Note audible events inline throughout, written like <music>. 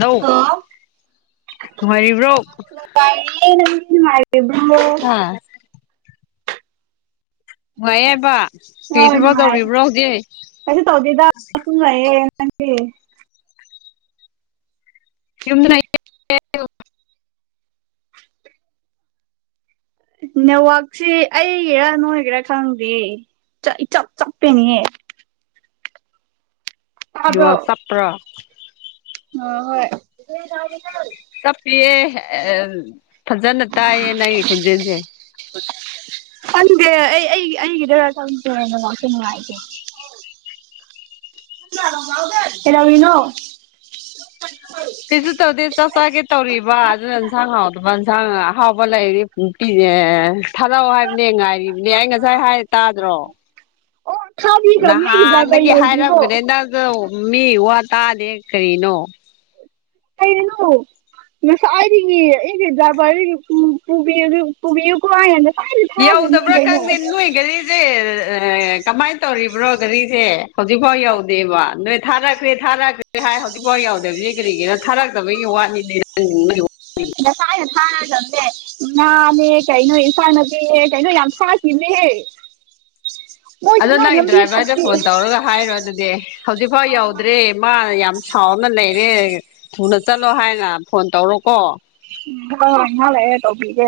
ꯅꯧ hello ꯅꯨꯡꯉꯥꯏꯔꯤꯕ꯭ꯔꯣ ꯅꯨꯉꯥꯏꯔꯤꯌꯦ ꯅꯪꯗꯤ ꯅꯨꯉꯥꯏꯔꯤꯕ꯭ꯔꯣ꯫ ꯍꯥ ꯅꯨꯡꯉꯥꯏꯌꯦꯕ ꯀ꯭ꯔꯤ ꯍꯣꯏ ꯊꯕꯛ ꯅꯨꯡꯉꯥꯏꯔꯤ ꯇꯧꯔꯤꯕ꯭ꯔꯣ ꯍꯧꯖꯤꯛ꯫ ꯇꯨꯡꯉꯌꯦ ꯅꯪꯗꯤ꯫ ꯌꯨꯝꯗ ꯂꯩ꯫ ꯅꯦꯠꯋꯛꯁꯤ ꯑꯩꯒꯤꯔꯥ ꯅꯣꯏꯒꯤꯔꯥ ꯈꯪꯗꯦ ꯆꯥ ꯏꯆꯞ ꯆꯞꯄꯦꯅꯦ꯫ ꯅꯦꯋꯥꯛ ꯇꯞꯄ꯭ꯔꯣ꯫ ꯉ ꯍꯣꯏ__ <unintelligible> ꯆꯠꯄꯤꯌꯦ ꯑ ꯐꯖꯅ ꯇꯥꯏꯌꯦ ꯅꯪꯒꯤ ꯈꯣꯟꯖꯦꯟꯁꯦ꯫ ꯈꯪꯗꯦ ꯑꯩ ꯑꯩ ꯑꯩꯒꯤꯔ ꯈꯡꯗꯦ ꯅꯦꯋꯥꯛꯁꯦ ꯅꯨꯡꯉꯥꯏꯇꯦ꯫ ꯀꯩꯗꯧꯔꯤꯅꯣ__ ꯀꯩꯁꯨ ꯇꯧꯗꯦ ꯆꯥꯛ ꯆꯥꯒꯦ ꯇꯧꯔꯤꯕ ꯑꯗꯨꯅ ꯏꯟꯁꯥꯡ ꯍꯥꯎꯇꯕ ꯏꯟꯁꯥꯡ ꯑꯍꯥꯎꯕ ꯂꯩꯔꯤ꯫ ꯅꯨꯄꯤ ꯑꯦ ꯊꯥꯔꯛꯑꯣ ꯍꯥꯏꯕꯅꯦ ꯉꯥꯏꯔꯤꯕꯅꯦ ꯑꯩ ꯉꯁꯥꯏ ꯍꯥꯏ ꯇꯥꯗ꯭ꯔꯣ꯫ ꯑꯣ ꯊꯥꯕꯤꯈ꯭ꯔꯕꯅꯦ ꯑꯩꯒꯤ ꯗ꯭ꯔꯥꯏꯚꯔ ꯅꯍꯥꯟꯗꯒꯤ ꯌꯧꯗ꯭ꯔꯤꯕꯣ ꯍꯥꯏꯔꯝꯒꯅꯦ ꯅꯪꯖꯨ ꯃꯤ ꯋꯥ ꯇꯥꯗꯦ ꯀꯔꯤꯅꯣ꯫ ꯀꯩꯔꯤꯅꯣ ꯉꯁꯥꯏꯗꯒꯤ ꯑꯥꯒꯤ ꯗ꯭ꯔꯥꯕꯔ ꯄꯨ ꯄꯨꯕꯤꯌꯨ ꯄꯨꯕꯤꯌꯨꯀꯣ ꯍꯥꯏꯔꯤꯅꯤ꯫ ꯌꯧꯗꯕ꯭ꯔꯥ ꯈꯪꯗꯦ ꯅꯣꯏꯒꯔꯤꯖꯏ꯫ ꯆꯦꯑ ꯀꯃꯥꯏ ꯇꯧꯔꯤꯕ꯭ꯔꯣ ꯘꯔꯤꯁꯦ ꯍꯧꯖꯤꯛꯐꯥꯎ ꯌꯧꯗꯦꯕ ꯅꯣꯏ__ ꯊꯥꯔꯛꯈ꯭ꯔꯦ ꯊꯥꯔꯛꯈ꯭ꯔꯦ ꯍꯥꯏ ꯍꯧꯖꯤꯛꯐꯥꯎ ꯌꯧꯗꯕꯖꯤ ꯀ꯭ꯔꯤꯒꯤꯔ ꯊꯥꯔꯛꯇꯕꯒꯤ ꯋꯥꯅꯤꯅꯦ ꯅꯪ ꯅꯪꯒꯤ ꯋꯥ ꯅꯁꯥꯏꯅ ꯊꯥꯒ꯭ꯔꯕꯅꯦ꯫ ꯉꯥꯅꯦ ꯀꯩꯅꯣ ꯏꯟꯐꯥꯜꯅꯄꯤꯍꯦ ꯀꯩꯅꯣ ꯌꯥꯝ ꯁꯥꯈꯤꯕꯅꯦꯍꯦ <inaudible> ꯑꯗꯣ ꯅꯪꯒꯤ ꯗ꯭ꯔꯥꯏꯕꯔꯗ ꯐꯠꯇꯦ ꯐꯣꯟ ꯍꯣꯏ ꯇꯧꯔꯒ ꯍꯥꯏꯔꯣ ꯑꯗꯨꯗꯤ ꯍꯧꯖꯤꯛꯐꯥꯎ ꯌꯧꯗ꯭ꯔꯦ ꯃꯥ ꯌꯥꯝ ꯁꯥꯎꯅ ꯂꯩꯔꯦ ꯊꯨꯅ ꯆꯠꯂꯣ ꯍꯥꯏꯅ ꯐꯣꯟ ꯇꯧꯔꯣꯀꯣ꯫ <unintelligible> ꯉꯍꯥꯛ ꯂꯩꯔ ꯇꯧꯕꯤꯒꯦ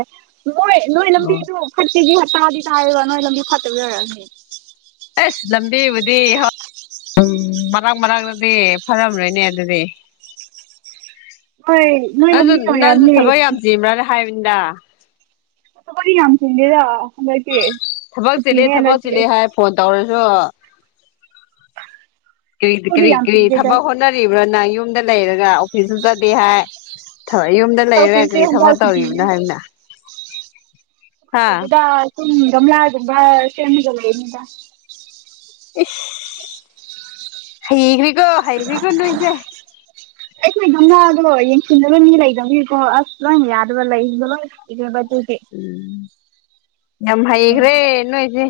ꯃꯣꯏ ꯅꯣꯏ ꯑꯣ ꯅꯣꯏꯂꯝꯕꯤꯗꯨ_ _ <unintelligible> ꯇꯥꯗꯤ ꯇꯥꯏꯕ ꯅꯣꯏ ꯂꯝꯕꯤ ꯐꯠꯇꯕꯩ ꯑꯣꯏꯔꯝꯅꯤ꯫ ꯑꯁ ꯂꯝꯕꯤꯕꯨꯗꯤ ꯍꯣꯏ꯫ ꯎꯝ ꯃꯔꯛ ꯃꯔꯡꯇꯗꯤ ꯐꯔꯝꯔꯣꯏꯅꯦ ꯑꯗꯨꯗꯤ꯫ ꯍꯣꯏ ꯅꯣꯏ ꯑꯗꯣ ꯂꯝꯕꯤ ꯅꯪꯖꯨ ꯑꯣꯏꯔꯝꯅꯤ ꯊꯕꯛ ꯌꯥꯝ ꯆꯕ꯭ꯔꯥꯅ ꯍꯥꯏꯕꯅꯤꯗ꯫ ꯊꯕꯛꯇꯤ ꯌꯥꯝ ꯆꯤꯟꯗꯦꯗ꯫ ꯍꯟꯗꯛꯇꯤ ꯊꯕꯛ ꯆꯤꯂꯦ ꯁꯨꯇꯤꯅꯦ ꯊꯕꯛ ꯍꯟꯗꯛꯇꯤ ꯆꯤꯂꯦ ꯍꯥꯏ ꯐꯣꯟ ꯇꯧꯔꯖꯨ꯫ ꯀ꯭ꯔꯤ ꯀ꯭ꯔꯤ ꯊꯕꯛꯇꯤ ꯌꯥꯝ ꯆꯤꯟꯗꯦꯗ ꯀ꯭ꯔꯤꯊꯕꯛ ꯍꯣꯠꯅꯔꯤꯕ꯭ꯔꯥ ꯅꯪ ꯌꯨꯝꯗ ꯂꯩꯔꯒ ꯑꯣꯐꯤꯁꯁꯨ ꯆꯠꯗꯦ ꯍꯥꯏ꯫ ꯊꯑꯣꯏ ꯌꯨꯝꯗ ꯂꯩꯔꯒ ꯑꯣꯐꯤꯁꯁꯦ ꯀꯔꯤ ꯍꯟꯗꯛ ꯊꯕꯛ ꯇꯧꯔꯤꯕꯅꯣ ꯁꯨꯇꯤꯅꯦ ꯍꯥꯏꯕꯅ꯫ ꯍꯥ ꯇꯧꯗꯦꯗꯥ ꯑꯥꯁꯨꯝꯃ ꯒꯝꯂ ꯒꯨꯝꯕ ꯁꯦꯝꯃꯤꯒ ꯂꯩꯕꯅꯤꯗ꯫ ꯏꯁ ꯍꯩꯒ꯭ꯔꯤꯀꯣ꯫ <unintelligible> ꯑꯩꯈꯣꯏ ꯒꯝꯂꯥꯗꯣ ꯌꯦꯡꯁꯤꯟꯅꯕ ꯃꯤ ꯂꯩꯗꯕꯅꯤꯀꯣ ꯑꯁ ꯂꯣꯏ ꯌꯥꯗꯕ ꯂꯩꯗꯣ ꯂꯣꯏ ꯏꯕꯦꯝꯃꯥꯗꯨꯗꯤ ꯎꯝ ꯌꯥꯝ ꯎꯝ ꯍꯩꯈ꯭ꯔꯦ ꯅꯣꯏꯖꯦ꯫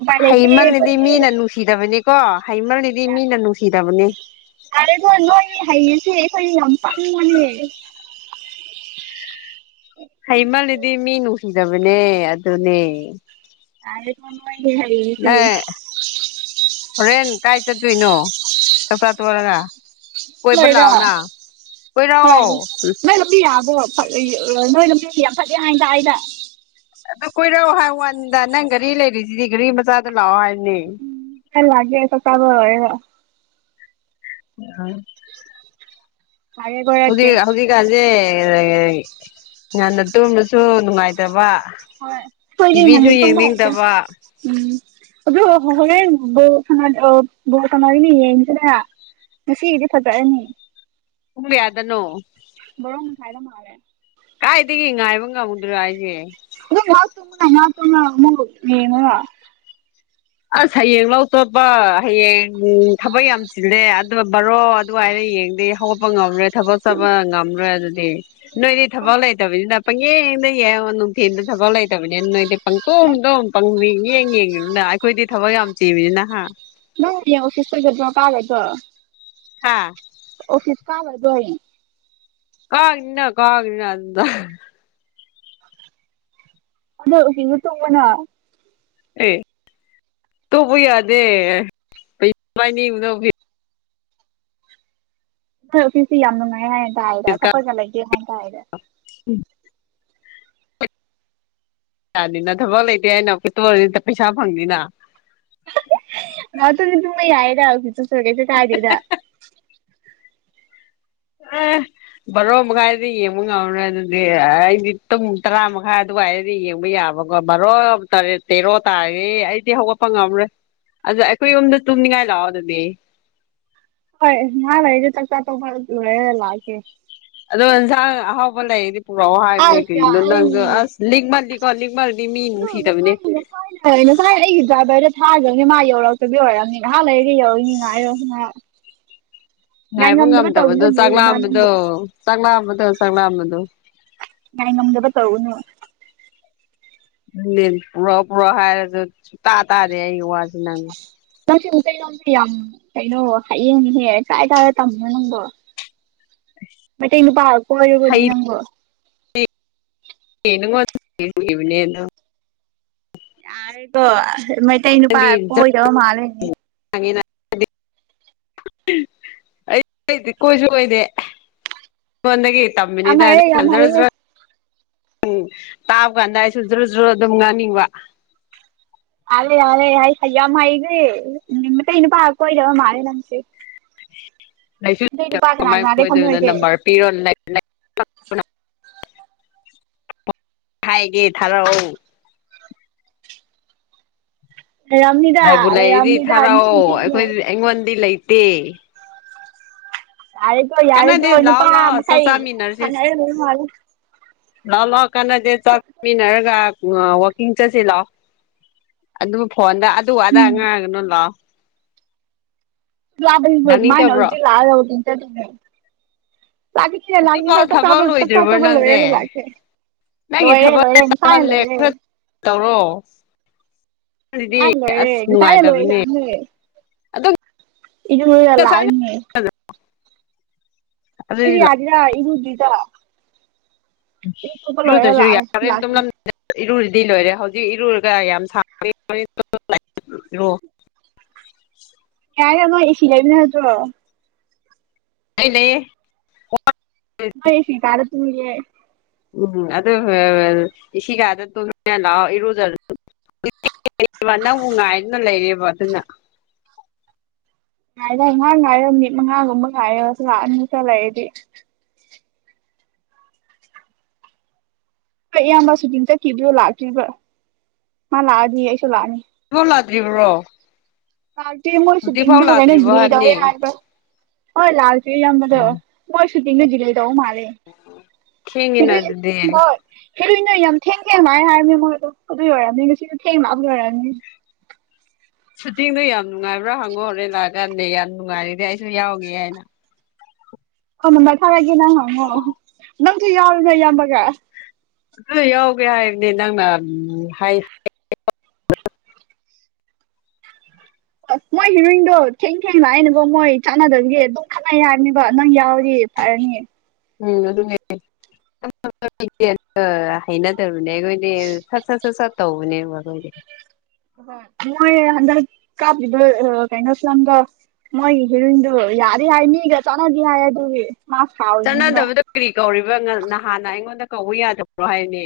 ꯎꯄꯥꯏ ꯂꯩꯇꯦ ꯍꯩꯃꯜꯂꯥꯗꯤ ꯑꯩꯈꯣꯏꯗꯤ ꯃꯤꯅ ꯅꯨꯡꯁꯤꯗꯕꯅꯦꯀꯣ ꯍꯩꯃꯜꯅꯤꯗꯤ ꯃꯤꯅ ꯅꯨꯡꯁꯤꯗꯕꯅꯦ꯫ ꯑꯔꯦꯀꯣ ꯅꯣꯏ ꯍꯩꯔꯤꯁꯤ ꯑꯩꯈꯣꯏ ꯌꯥꯝ ꯄꯪꯕꯅꯦ꯫ <inaudible> ꯍꯩꯃꯜꯂꯤꯗꯤ ꯃꯤ ꯅꯨꯡꯁꯤꯗꯕꯅꯦ ꯑꯗꯨꯅꯦ꯫ ꯌꯔꯦꯀꯣ ꯅꯣꯏꯅꯦ ꯍꯩꯔꯤꯁꯤ꯫ ꯅꯪ ꯍꯣꯔꯦꯟ ꯀꯥꯏ ꯆꯠꯇꯨꯏꯅꯣ ꯆꯥꯛꯆꯥ ꯇꯔꯒ꯫ ꯆꯠꯂꯣꯏꯗ ꯍꯣꯏ ꯀꯣꯏꯔꯛꯑꯣ ꯅꯣꯏ ꯂꯝꯕꯤ ꯌꯥꯕꯔꯣ꯫ ꯅꯣꯏꯅ ꯃꯁꯤ ꯌꯥꯝ ꯐꯠꯂꯦ ꯍꯥꯏꯗ ꯑꯩꯅ꯫ ꯑꯗꯨ ꯀꯣꯏꯔꯛꯑꯣ ꯍꯥꯏ ꯋꯥꯟꯗ ꯅꯪ ꯒꯥꯔꯤ ꯂꯩꯔꯤꯁꯤꯗꯤ ꯒꯥꯔꯤ ꯃꯆꯥꯗ ꯂꯥꯛꯑꯣ ꯍꯥꯏꯝꯅꯤ꯫ ꯍꯣꯔꯦꯟ ꯂꯥꯛꯀꯦ ꯆꯥꯛ ꯆꯥꯕ ꯂꯣꯏꯔꯒ꯫ <unintelligible> ꯂꯥꯛꯀꯦ ꯀꯣꯏꯔꯛꯀꯦ ꯍꯧꯖꯤꯛ ꯍꯧꯖꯤꯛꯀꯥꯟꯁꯦ ꯉꯥꯟꯅ ꯇꯨꯝꯕꯁꯨ ꯅꯨꯡꯉꯥꯏꯇꯕ꯫ ꯍꯣꯏ ꯑꯈꯣꯏꯗꯤ ꯉꯥꯟꯅ ꯇꯤꯚꯤꯁꯨ ꯇꯨꯝꯕ ꯍꯩꯇꯦ꯫ ꯌꯦꯡꯅꯤꯡꯗꯕ ꯎꯝ ꯑꯗꯨ ꯍꯣꯔꯦꯟ ꯕꯣꯜ ꯁꯥꯅ ꯑ ꯕꯣꯜ ꯁꯅꯔꯗꯤ ꯌꯦꯁꯤꯔ꯫ ꯉꯁꯤꯒꯤꯗꯤ ꯐꯖꯔꯅꯤ꯫ ꯄꯨꯡ ꯀꯥꯌꯗꯅꯣ꯫ ꯕꯥꯔꯣ ꯃꯈꯥꯏꯗ ꯃꯥꯜꯂꯦ꯫ ꯀꯥꯏꯗꯒꯤ ꯉꯥꯏꯕ ꯉꯝꯃꯨꯗ꯭ꯔꯣ ꯍꯥꯏꯁꯦ꯫ ꯑꯗꯨꯝ ꯉꯍꯥꯛꯇꯨꯝꯃꯨꯅꯦ ꯉꯍꯥꯛ ꯇꯨꯝꯔꯒ ꯑꯃꯨꯛ ꯌꯦꯡꯉꯨꯔ꯫ ꯑꯁ ꯍꯌꯦꯡ ꯂꯧ ꯇꯣꯠꯄ ꯍꯌꯦꯡ ꯊꯕꯛ ꯌꯥꯝ ꯆꯤꯜꯂꯦ ꯑꯗꯨ ꯕꯔꯣ ꯑꯗꯨꯋꯥꯥꯏꯅ ꯌꯦꯡꯗꯦ ꯍꯧꯒꯠꯄ ꯉꯝꯂꯣꯏ ꯊꯕꯛ ꯆꯠꯕ ꯉꯝꯂꯣꯏ ꯑꯗꯨꯗꯤ꯫ ꯅꯣꯏꯗꯤ ꯊꯕꯛ ꯂꯩꯇꯕꯅꯤꯅ ꯄꯪꯌꯦꯡꯗ ꯌꯦꯡꯉꯣ ꯅꯨꯡꯊꯤꯟꯗ ꯊꯕꯛ ꯂꯩꯇꯕꯅꯤꯅ ꯅꯣꯏꯗ ꯄꯪꯇꯨꯝ ꯇꯨꯝ ꯄꯪ ꯌꯦꯡ ꯌꯦꯡꯉꯤꯕꯅ ꯑꯩꯈꯣꯏꯗꯤ ꯊꯕꯛ ꯌꯥꯝ ꯆꯤꯃꯤꯅꯤꯅꯍꯥ꯫ ꯅꯪ ꯑꯣꯐꯤꯁꯇꯗꯣ <unintelligible> ꯀꯥꯒꯗꯔꯣ꯫ ꯍꯥꯥ꯫ ꯑꯣꯐꯤꯁ ꯀꯥꯒꯗꯔꯣ ꯍꯥꯌꯦꯡ꯫ ꯀꯥꯅꯤꯅ ꯀꯥꯒꯅꯤꯅ ꯑꯗꯨꯗ꯫ ꯑꯗ ꯏꯅ ꯇꯣꯡꯕꯅ ꯑꯦ ꯇꯣꯛꯄ ꯌꯥꯗꯦ ꯀꯩ <unintelligible> ꯁꯤꯁꯤ ꯌꯥꯝ ꯅꯨꯡꯉꯥꯏ ꯍꯥꯏꯅ ꯇꯥꯏꯗ ꯐꯤꯁ ꯀꯥ ꯊꯕꯛꯀ ꯂꯩꯇꯦ ꯍꯥꯏꯅ ꯇꯥꯏꯗ꯫ ꯌꯥꯅꯤꯅ ꯊꯕꯛ ꯂꯩꯇꯦ ꯑꯩꯅꯐꯦꯠꯇ ꯑꯣꯏꯅꯤ ꯄꯩꯁꯥ ꯐꯪꯅꯤꯅ꯫ ꯑꯗꯨꯗꯤ ꯇꯨꯝꯕ ꯌꯥꯏꯌꯦꯗ ꯑꯦꯠꯖꯠꯁ ꯀꯥꯏꯗꯦꯗ꯫ ꯎꯝ꯫ ꯕꯥꯔꯣ ꯃꯈꯥꯏꯗꯤ ꯌꯦꯡꯕ ꯉꯝ꯭ꯔꯣꯏ ꯑꯗꯨꯗꯤ ꯑꯩꯗꯤ ꯄꯨꯡ ꯇꯔꯥ ꯃꯈꯥꯏ ꯑꯗꯨꯋꯥꯏꯗꯤ ꯌꯦꯡꯕ ꯌꯥꯕ꯫ ꯕꯥꯔꯣꯠ ꯇꯔꯦꯠ ꯇꯦꯔꯣ ꯇꯥꯔꯦ ꯑꯩꯗꯤ ꯍꯧꯒꯠꯄ ꯉꯝꯔꯔꯣꯏ꯫ ꯑꯗꯣ ꯑꯩꯈꯣꯏ ꯌꯨꯝꯗ ꯇꯨꯝꯅꯤꯡꯉꯥꯏ ꯂꯥꯛꯑꯣ ꯑꯗꯨꯗꯤ꯫ ꯍꯣꯏ ꯉꯍꯥꯛ ꯂꯩꯥꯔꯖꯦ ꯆꯥꯛꯆꯥ ꯇꯣꯛꯄ ꯂꯣꯏꯔꯒ ꯂꯥꯛꯑꯗꯨ ꯑꯗꯨ ꯌꯦꯟꯁꯡ ꯍꯥꯎꯕ ꯂꯩ ꯄꯨꯔꯛꯑꯣ ꯍꯥꯏꯕꯅꯦ ꯑꯁ ꯀꯒꯤꯅꯣ ꯅꯪꯁꯨ ꯑꯩ ꯑꯁ ꯂꯤꯡꯃꯜꯂꯤꯀꯣ ꯂꯤꯡꯃꯜꯗꯤ ꯃꯤ ꯅꯨꯡꯁꯤꯗꯕꯅꯦ꯫ ꯍꯣꯏ ꯉꯁꯥꯏꯅ ꯑꯩꯒꯤ ꯗ꯭ꯔꯥꯏꯚꯔꯗꯣ ꯊꯥꯈ꯭ꯔꯕꯅꯤ ꯃꯥ ꯌꯧꯔꯛꯇꯕꯤ ꯑꯣꯏꯔꯕꯝꯅꯤ ꯉꯥꯏꯍꯥꯛ ꯂꯩ ꯌꯥꯎ ꯉꯥꯏꯔꯣ ꯉꯥꯛ ꯉꯥꯏꯕ ꯉꯝꯗꯕꯗꯣ ꯆꯥꯛ ꯇꯧꯒꯅꯨꯅꯦ ꯃꯥ ꯂꯥꯝꯕꯗꯣ ꯅꯪꯕꯨ ꯆꯥꯛ ꯂꯥꯝꯕꯗꯣ ꯆꯥꯛꯂꯥꯝꯕꯗꯣ꯫ ꯃꯥꯏ ꯉꯝꯗꯦꯕ ꯇꯧꯒꯅꯨ꯫ ꯄꯨꯔꯛꯑꯣ ꯄꯨꯔꯛꯑꯣ ꯍꯥꯏꯔꯁꯨ ꯁꯨꯇꯥ ꯇꯥꯔꯦ ꯑꯩ ꯋꯥꯁꯤ ꯅꯪ꯫ ꯅꯪꯁ ꯃꯨ ꯀ ꯅꯪꯗꯤ ꯌꯥꯝ ꯀꯩꯅꯣ ꯍꯌꯦꯡꯅꯤꯍꯦ ꯆꯥꯥꯏ ꯇꯥꯔ ꯇꯝꯃꯤꯅꯦ ꯅꯪꯗꯣ꯫ <inaudible> ꯃꯇꯩ ꯅꯨꯄꯥꯥ ꯍꯩ ꯀꯣꯏꯔꯨꯕꯅꯤꯅ ꯀꯣ꯫ ꯀꯤꯅꯕ <unintelligible> ꯌꯥꯔꯦꯀꯣ ꯃꯩꯇꯩ ꯅꯨꯄꯥ ꯀꯣꯏꯗꯕ ꯃꯥꯜꯂꯦꯅꯦ꯫ ꯪ <unintelligible> ꯑꯩꯗꯤ ꯀꯣꯏꯁꯨ ꯀꯣꯏꯗꯦꯕ ꯍꯥꯏꯗꯤ ꯅꯉꯣꯟꯗꯍꯤ ꯌꯥꯝ ꯇꯝꯕꯅꯤꯗ꯫ ꯍꯩꯔꯦ ꯌꯥꯝ ꯍꯩꯔꯦ ꯎꯝ ꯇꯥꯕ ꯀꯥꯟꯗ ꯑꯩꯖꯨ ꯖ꯭ꯔꯨ ꯖ꯭ꯔꯨ ꯑꯗꯨꯝ ꯉꯥꯡꯅꯤꯡꯕ ꯑꯥꯔꯦ ꯑꯥꯔꯦ ꯍꯩ ꯍꯩ ꯌꯥꯝ ꯍꯩꯈ꯭ꯔꯦ ꯃꯩꯇꯩ ꯅꯨꯄꯥ ꯀꯣꯏꯅꯕ ꯃꯥꯜꯂꯦ ꯅꯪꯁꯦ ꯂꯩꯁꯨ ꯃꯩꯇꯩ ꯅꯨꯄꯥ ꯀꯅꯥ ꯀꯃꯥꯏꯟ ꯀꯅꯥꯗꯩ ꯀꯗꯣꯏꯅꯣ ꯈꯪꯅꯒꯦ ꯅꯝꯕꯔ ꯄꯤꯔꯣꯟ <unintelligible> ꯍꯥꯏꯒꯦ ꯊꯥꯔꯛꯑꯣ ꯂꯩꯔꯝꯅꯤꯗ ꯂꯩꯕꯨ ꯂꯩꯔꯗꯤ ꯂꯩꯔꯝꯅꯤꯗ ꯅꯆꯤꯟ ꯊꯔꯛꯑꯣ ꯊꯤꯒꯅꯨ ꯑꯩꯈꯣꯏꯗꯤ ꯑꯩꯉꯣꯟꯗꯤ ꯂꯩꯇꯦ ꯌꯥꯔꯦꯀꯣ ꯌꯥꯔꯦꯀꯣ ꯀꯥꯟꯅꯗꯦ ꯂꯥꯛꯑꯣ ꯅꯨꯄꯥ ꯂꯥꯛꯑꯣ ꯆꯥꯛ ꯃꯈꯩ ꯁꯥꯟꯅꯔꯅꯨ ꯉꯥꯏꯌꯨ ꯂꯥꯎ ꯂꯥꯎ ꯀꯥꯟꯅꯗꯦ ꯆꯥꯛꯃꯤꯟꯅꯔꯒ ꯋꯥꯛꯀꯤꯡ ꯆꯠꯁꯤ ꯂꯥꯛꯑꯣ ꯑꯗꯨꯕꯨ ꯐꯣꯟꯗ ꯑꯗꯨ ꯑꯗꯥ ꯎꯝ ꯉꯥꯡꯉꯅꯨ ꯂꯥꯛꯑꯣ ꯂꯥꯞꯄꯁꯤꯕꯨ ꯀꯃꯥꯥꯏꯅ ꯂꯥꯛꯅꯤꯡꯗꯕ꯭ꯔꯣ ꯍꯧꯖꯤꯛ ꯂꯥꯛꯑꯒ ꯋꯥꯀꯤꯡ ꯆꯠꯇꯣꯏ ꯂꯥꯛꯅꯤꯡꯉꯤꯌꯦ ꯍꯧꯖꯤꯛꯐꯥꯎ ꯂꯥꯛꯅꯤꯡꯗ꯭ꯔꯦ ꯆꯥꯛꯆꯥꯕ ꯊꯕꯛ ꯆꯥꯛꯆꯥ ꯂꯣꯏꯗ꯭ꯔꯤꯕꯣ ꯇꯣꯛꯑꯒ ꯅꯪꯁꯦ ꯂꯣꯏꯔꯦ ꯂꯥꯛꯀꯦ ꯅꯪꯒꯤ ꯂꯣꯏꯔꯦ ꯊꯕꯛ ꯂꯣꯏꯔꯦ ꯉꯁꯥꯏꯟ ꯇꯥꯃꯜꯂꯦ ꯂꯣꯏꯔꯦ ꯈꯔ ꯇꯧꯔꯣ ꯑꯗꯨꯗꯤ ꯉꯁꯥꯏꯟ ꯂꯣꯏꯔꯦ ꯑꯁ ꯉꯁꯥꯏꯅ ꯅꯨꯡꯉꯥꯏꯇꯕꯅꯦ ꯂꯣꯏꯈ꯭ꯔꯕꯅꯦ ꯑꯗꯨ ꯏꯔꯨꯔꯒ ꯉꯁꯥꯏ ꯂꯥꯛꯑꯅꯤ ꯄꯨꯈꯤꯗ ꯑꯗꯨꯗꯤ ꯌꯥꯒꯦꯔ ꯏꯔꯨꯗ꯭ꯔꯤꯗꯣ ꯂꯣꯏꯔ ꯌꯨꯗꯁꯨ ꯌꯥ ꯂꯥꯛꯑꯦ ꯍꯣꯔꯦꯟ ꯂꯥꯛꯀꯅꯤ ꯇꯨꯝꯂꯝ ꯏꯔꯨꯨꯔꯗꯤ ꯂꯣꯏꯔꯦ ꯍꯧꯖꯤꯛ ꯏꯔꯨꯔꯒ ꯌꯥꯝ ꯁꯥꯡ ꯏꯔꯨ ꯌꯥꯔꯦꯝ ꯅꯣꯏ ꯑꯦꯁꯤ ꯂꯩꯕ ꯅꯠꯇ꯭ꯔꯣ ꯑꯩ ꯂꯩꯌꯦ ꯃꯥꯏ ꯑꯦꯁꯤ ꯄꯥꯜꯂ ꯇꯨꯝꯅꯤꯡꯉꯦ ꯎꯝ ꯑꯗꯨꯒ ꯑꯦꯁꯤꯒꯥꯗ ꯇꯨꯝꯅꯤꯡꯉ ꯂꯥꯛꯑꯣ ꯏꯔꯨꯖꯔ <unintelligible> ꯅꯪꯕꯨ ꯉꯥꯏꯗꯨꯅ ꯂꯩꯔꯦꯕ ꯑꯗꯨꯅ ꯉꯥꯏꯗ ꯉꯥꯛ ꯉꯥꯏꯔꯣ ꯃꯤꯠ ꯃꯉꯥꯒꯨꯝꯕ ꯉꯥꯏꯔꯁꯨ ꯂꯥꯛꯑꯅꯤ ꯆꯠꯂꯛꯏꯗꯤ ꯍꯣꯏ ꯏꯌꯥꯝꯕ ꯁꯨꯇꯤꯡ ꯆꯠꯈꯤꯕꯗꯣ ꯂꯥꯛꯇ꯭ꯔꯤꯕ ꯃꯥ ꯂꯥꯛꯑꯗꯤ ꯑꯩꯁꯨ ꯂꯥꯛꯑꯅꯤ ꯗꯣ ꯂꯥꯛꯇ꯭ꯔꯤꯕ꯭ꯔꯣ ꯂꯥꯛꯇꯦ ꯃꯣꯏ ꯍꯧꯖꯤꯛꯐꯥꯎ ꯁꯨꯇꯤꯡꯗꯣ ꯒꯥꯏꯅ ꯂꯥꯛꯇ꯭ꯔꯤꯕꯣ ꯗꯤꯂꯦ ꯇꯧꯋꯦ ꯍꯥꯏꯕꯅꯦ ꯍꯥꯏꯕ ꯍꯣꯏ ꯂꯥꯛꯇ꯭ꯔꯤꯌꯦ ꯏꯌꯥꯝꯕꯗꯣ ꯑꯣ ꯃꯣꯏ ꯁꯨꯇꯤꯡꯗꯣ ꯗꯤꯂꯦ ꯇꯧꯕ ꯃꯥꯜꯂꯦ ꯊꯦꯡꯉꯤꯅ ꯑꯗꯨꯗꯤ ꯍꯦꯔꯣꯏꯟꯅ ꯌꯥꯝ ꯊꯦꯡ ꯊꯦꯡ ꯂꯥꯛꯑꯦ ꯍꯥꯏꯃꯤ ꯃꯣꯏꯗꯣ ꯑꯗꯨꯏ ꯑꯣꯏꯔꯝꯅꯤ ꯉꯁꯤꯁꯨ ꯊꯦꯡ ꯂꯥꯛꯄꯒꯤ ꯑꯣꯏꯔꯝꯅꯤ ꯁꯨꯇꯤꯡꯗꯣ ꯌꯥꯝ ꯅꯨꯡꯉꯥꯏꯕ꯭ꯔꯥ ꯍꯪꯉꯣ ꯔꯦꯟ ꯂꯥꯛꯑꯀꯥꯟꯗꯤ ꯌꯥꯝ ꯅꯨꯡꯉꯥꯏꯔꯤꯗꯤ ꯑꯩꯁꯨ ꯌꯥꯎꯒꯦ ꯍꯥꯏꯅ ꯐꯣꯟ ꯅꯝꯕꯔ ꯊꯥꯔꯛꯑꯒꯦ ꯅꯪ ꯍꯪꯉꯣ ꯅꯪꯁꯨ ꯌꯥꯎꯔꯣꯅ ꯏꯌꯥꯝꯕꯒ ꯑꯗꯨ ꯌꯥꯎꯒꯦ ꯍꯥꯏꯔꯗꯤ ꯅꯪꯅ ꯍꯥꯏ ꯑꯁ ꯃꯣꯏ ꯍꯤꯔꯣꯏꯟꯗꯣ ꯊꯦꯡ ꯊꯦꯡ ꯂꯥꯛꯑꯦꯅꯒꯣ ꯃꯣꯏ ꯆꯥꯟꯅꯗꯕꯒꯤ ꯑꯗꯨꯝ ꯈꯠꯅꯩ ꯍꯥꯏꯕꯅꯦꯕ ꯅꯪ ꯌꯥꯎꯔꯗꯤ ꯐꯔꯅꯤ ꯎꯝ ꯑꯗꯨꯅꯦ <unintelligible> ꯑ ꯍꯩꯅꯗꯕꯅꯦ ꯑꯩꯈꯣꯏꯗꯤ ꯁꯠ ꯁꯠ ꯁꯠ ꯁꯠ ꯇꯧꯕꯅꯦꯕ ꯑꯩꯈꯣꯏꯗꯤ ꯑꯍꯣꯏ ꯃꯣꯏ ꯍꯟꯗꯛ ꯀꯥꯞꯄꯤꯕ ꯀꯩꯅꯣ ꯁꯦꯝꯗꯣ ꯃꯣꯏꯒꯤ ꯍꯦꯔꯣꯏꯟꯗꯨ ꯌꯥꯗꯤ ꯍꯥꯏ ꯃꯤꯒ ꯆꯥꯟꯅꯗꯤ ꯍꯥꯏ ꯑꯗꯨꯒꯤ ꯃꯥ ꯁꯥꯎꯔꯤꯅꯤꯕ ꯆꯠꯅꯗꯕꯗ ꯀ꯭ꯔꯤ ꯀꯧꯔꯤꯕ ꯉ ꯅꯍꯥꯟꯅ ꯑꯩꯉꯣꯟꯗ ꯀꯧꯕ ꯌꯥꯗꯕ꯭ꯔꯣ ꯍꯥꯏꯋꯅꯤ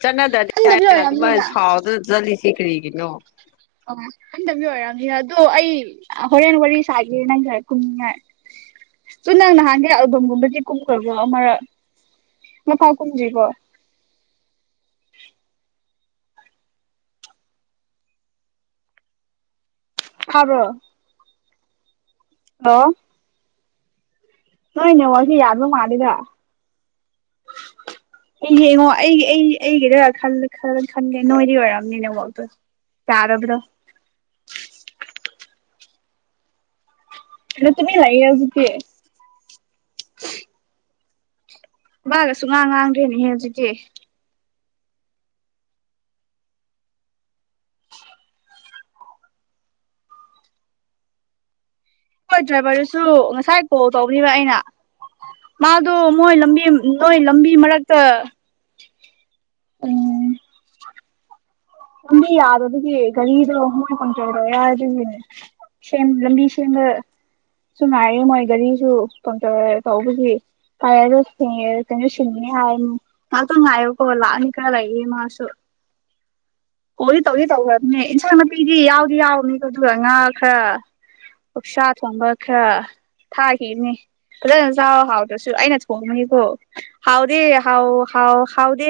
ꯆꯠꯅꯗꯗꯤ ꯈꯟꯗꯕꯒꯤ ꯍꯥꯏꯔꯒ ꯑꯗꯨꯃꯥꯏ ꯑꯣꯏꯔꯝꯅꯤꯗ ꯁꯥꯎꯗꯅ ꯆꯠꯂꯤꯁꯤ ꯀꯔꯤꯒꯤꯅꯣ ꯑꯣ ꯍꯟꯗꯕꯤ ꯑꯣꯏꯔꯝꯅꯤꯗ ꯑꯗꯣ ꯑꯩ ꯑ ꯍꯣꯔꯦꯟ ꯋꯥꯔꯤ ꯁꯒꯦ ꯅꯪꯒ ꯀꯨꯝꯅꯤꯉꯥꯏ ꯆꯨ ꯅꯪ ꯅꯍꯥꯟꯗꯤ ꯑꯜꯕꯝꯒꯨꯝꯕꯗꯤ ꯀꯨꯝꯈ꯭ꯔꯕꯣ ꯑꯃꯔꯛ ꯃꯥꯐꯥꯎ ꯀꯨꯝꯗ꯭ꯔꯤꯕꯣ ꯊꯥꯕ꯭ꯔꯣ ꯂꯣ ꯅꯣꯏ ꯅꯦꯠꯋꯥꯛꯁꯦ ꯌꯥꯕ ꯃꯥꯜꯂꯤꯗ <inaudible> ꯑꯩ ꯌꯦꯡꯉꯣ ꯑꯩꯒꯤ ꯑꯩ ꯑꯩꯒꯤꯗ <unintelligible> ꯈꯟꯒꯦ ꯅꯣꯏꯗꯤ ꯑꯣꯏꯔꯝꯅꯤ ꯅꯦ ꯋꯥꯛꯇꯨ ꯌꯥꯗꯕꯗꯣ <unintelligible> ꯇꯨꯃꯤꯟ ꯂꯩꯌꯦ ꯍꯧꯖꯤꯛꯇꯤ ꯋꯥꯒ ꯁꯨꯛꯉꯥꯡ ꯉꯥꯡꯗ꯭ꯔꯦꯅꯦꯍꯦ ꯍꯨꯖꯤꯛꯇꯤ ꯈꯣꯏ ꯗ꯭ꯔꯥꯏꯚꯔꯗꯨꯁꯨ ꯉꯁꯥꯏ ꯀꯣꯜ ꯇꯧꯕꯅꯦꯕ ꯑꯩꯅ ꯃꯥꯗꯣ ꯃꯣꯏ ꯂꯝꯕꯤ ꯅꯣꯏ ꯂꯝꯕꯤ ꯃꯔꯛꯇ ꯎꯝ ꯂꯝꯕꯤ ꯌꯥꯗꯕꯒꯤ ꯒꯥꯔꯤꯗꯣ ꯃꯣꯏ ꯄꯝꯆꯔ ꯇꯧꯋꯦ ꯍꯥꯢꯗꯨꯅꯤꯗ ꯑꯗꯨꯒꯤꯅꯦ ꯁꯦꯝ ꯂꯝꯕꯤ ꯁꯦꯝꯂ ꯁꯨꯝ ꯉꯥꯏꯌꯦ ꯃꯣꯏ ꯒꯥꯔꯤꯁꯨ ꯄꯝꯆꯔ ꯇꯧꯕꯒꯤ ꯍꯥꯢ ꯑꯗꯨ <unintelligible> ꯁꯤꯟꯅꯤ ꯍꯥꯏ ꯉꯥꯛꯇꯪ ꯉꯥꯏꯌꯣꯀꯣ ꯂꯥꯛꯑꯅꯤ ꯈꯔ ꯂꯩꯌꯦ ꯃꯥꯁꯨ ꯀꯣꯜꯗꯤ ꯇꯧꯗꯤ ꯇꯧꯈ꯬ꯔꯕꯅꯦ ꯏꯟꯁꯥꯡ ꯅꯥꯄꯤꯗꯤ ꯌꯥꯎꯗꯤ ꯌꯥꯎꯕꯅꯤꯀꯣ ꯑꯗꯨꯒ ꯉꯥ ꯈꯔ ꯑꯣꯛꯁꯥ ꯊꯣꯡꯕ ꯈ꯭ꯔ ꯊꯥꯈꯤꯕꯅꯦ ꯐꯖꯅ ꯆꯥꯎ ꯍꯥꯎꯗ꯭ꯔꯁꯨ ꯑꯩꯅ ꯊꯣꯡꯕꯅꯤꯀꯣ ꯍꯥꯎꯗꯤ ꯍꯥꯎ ꯍꯥꯎ ꯍꯥꯎꯗꯤ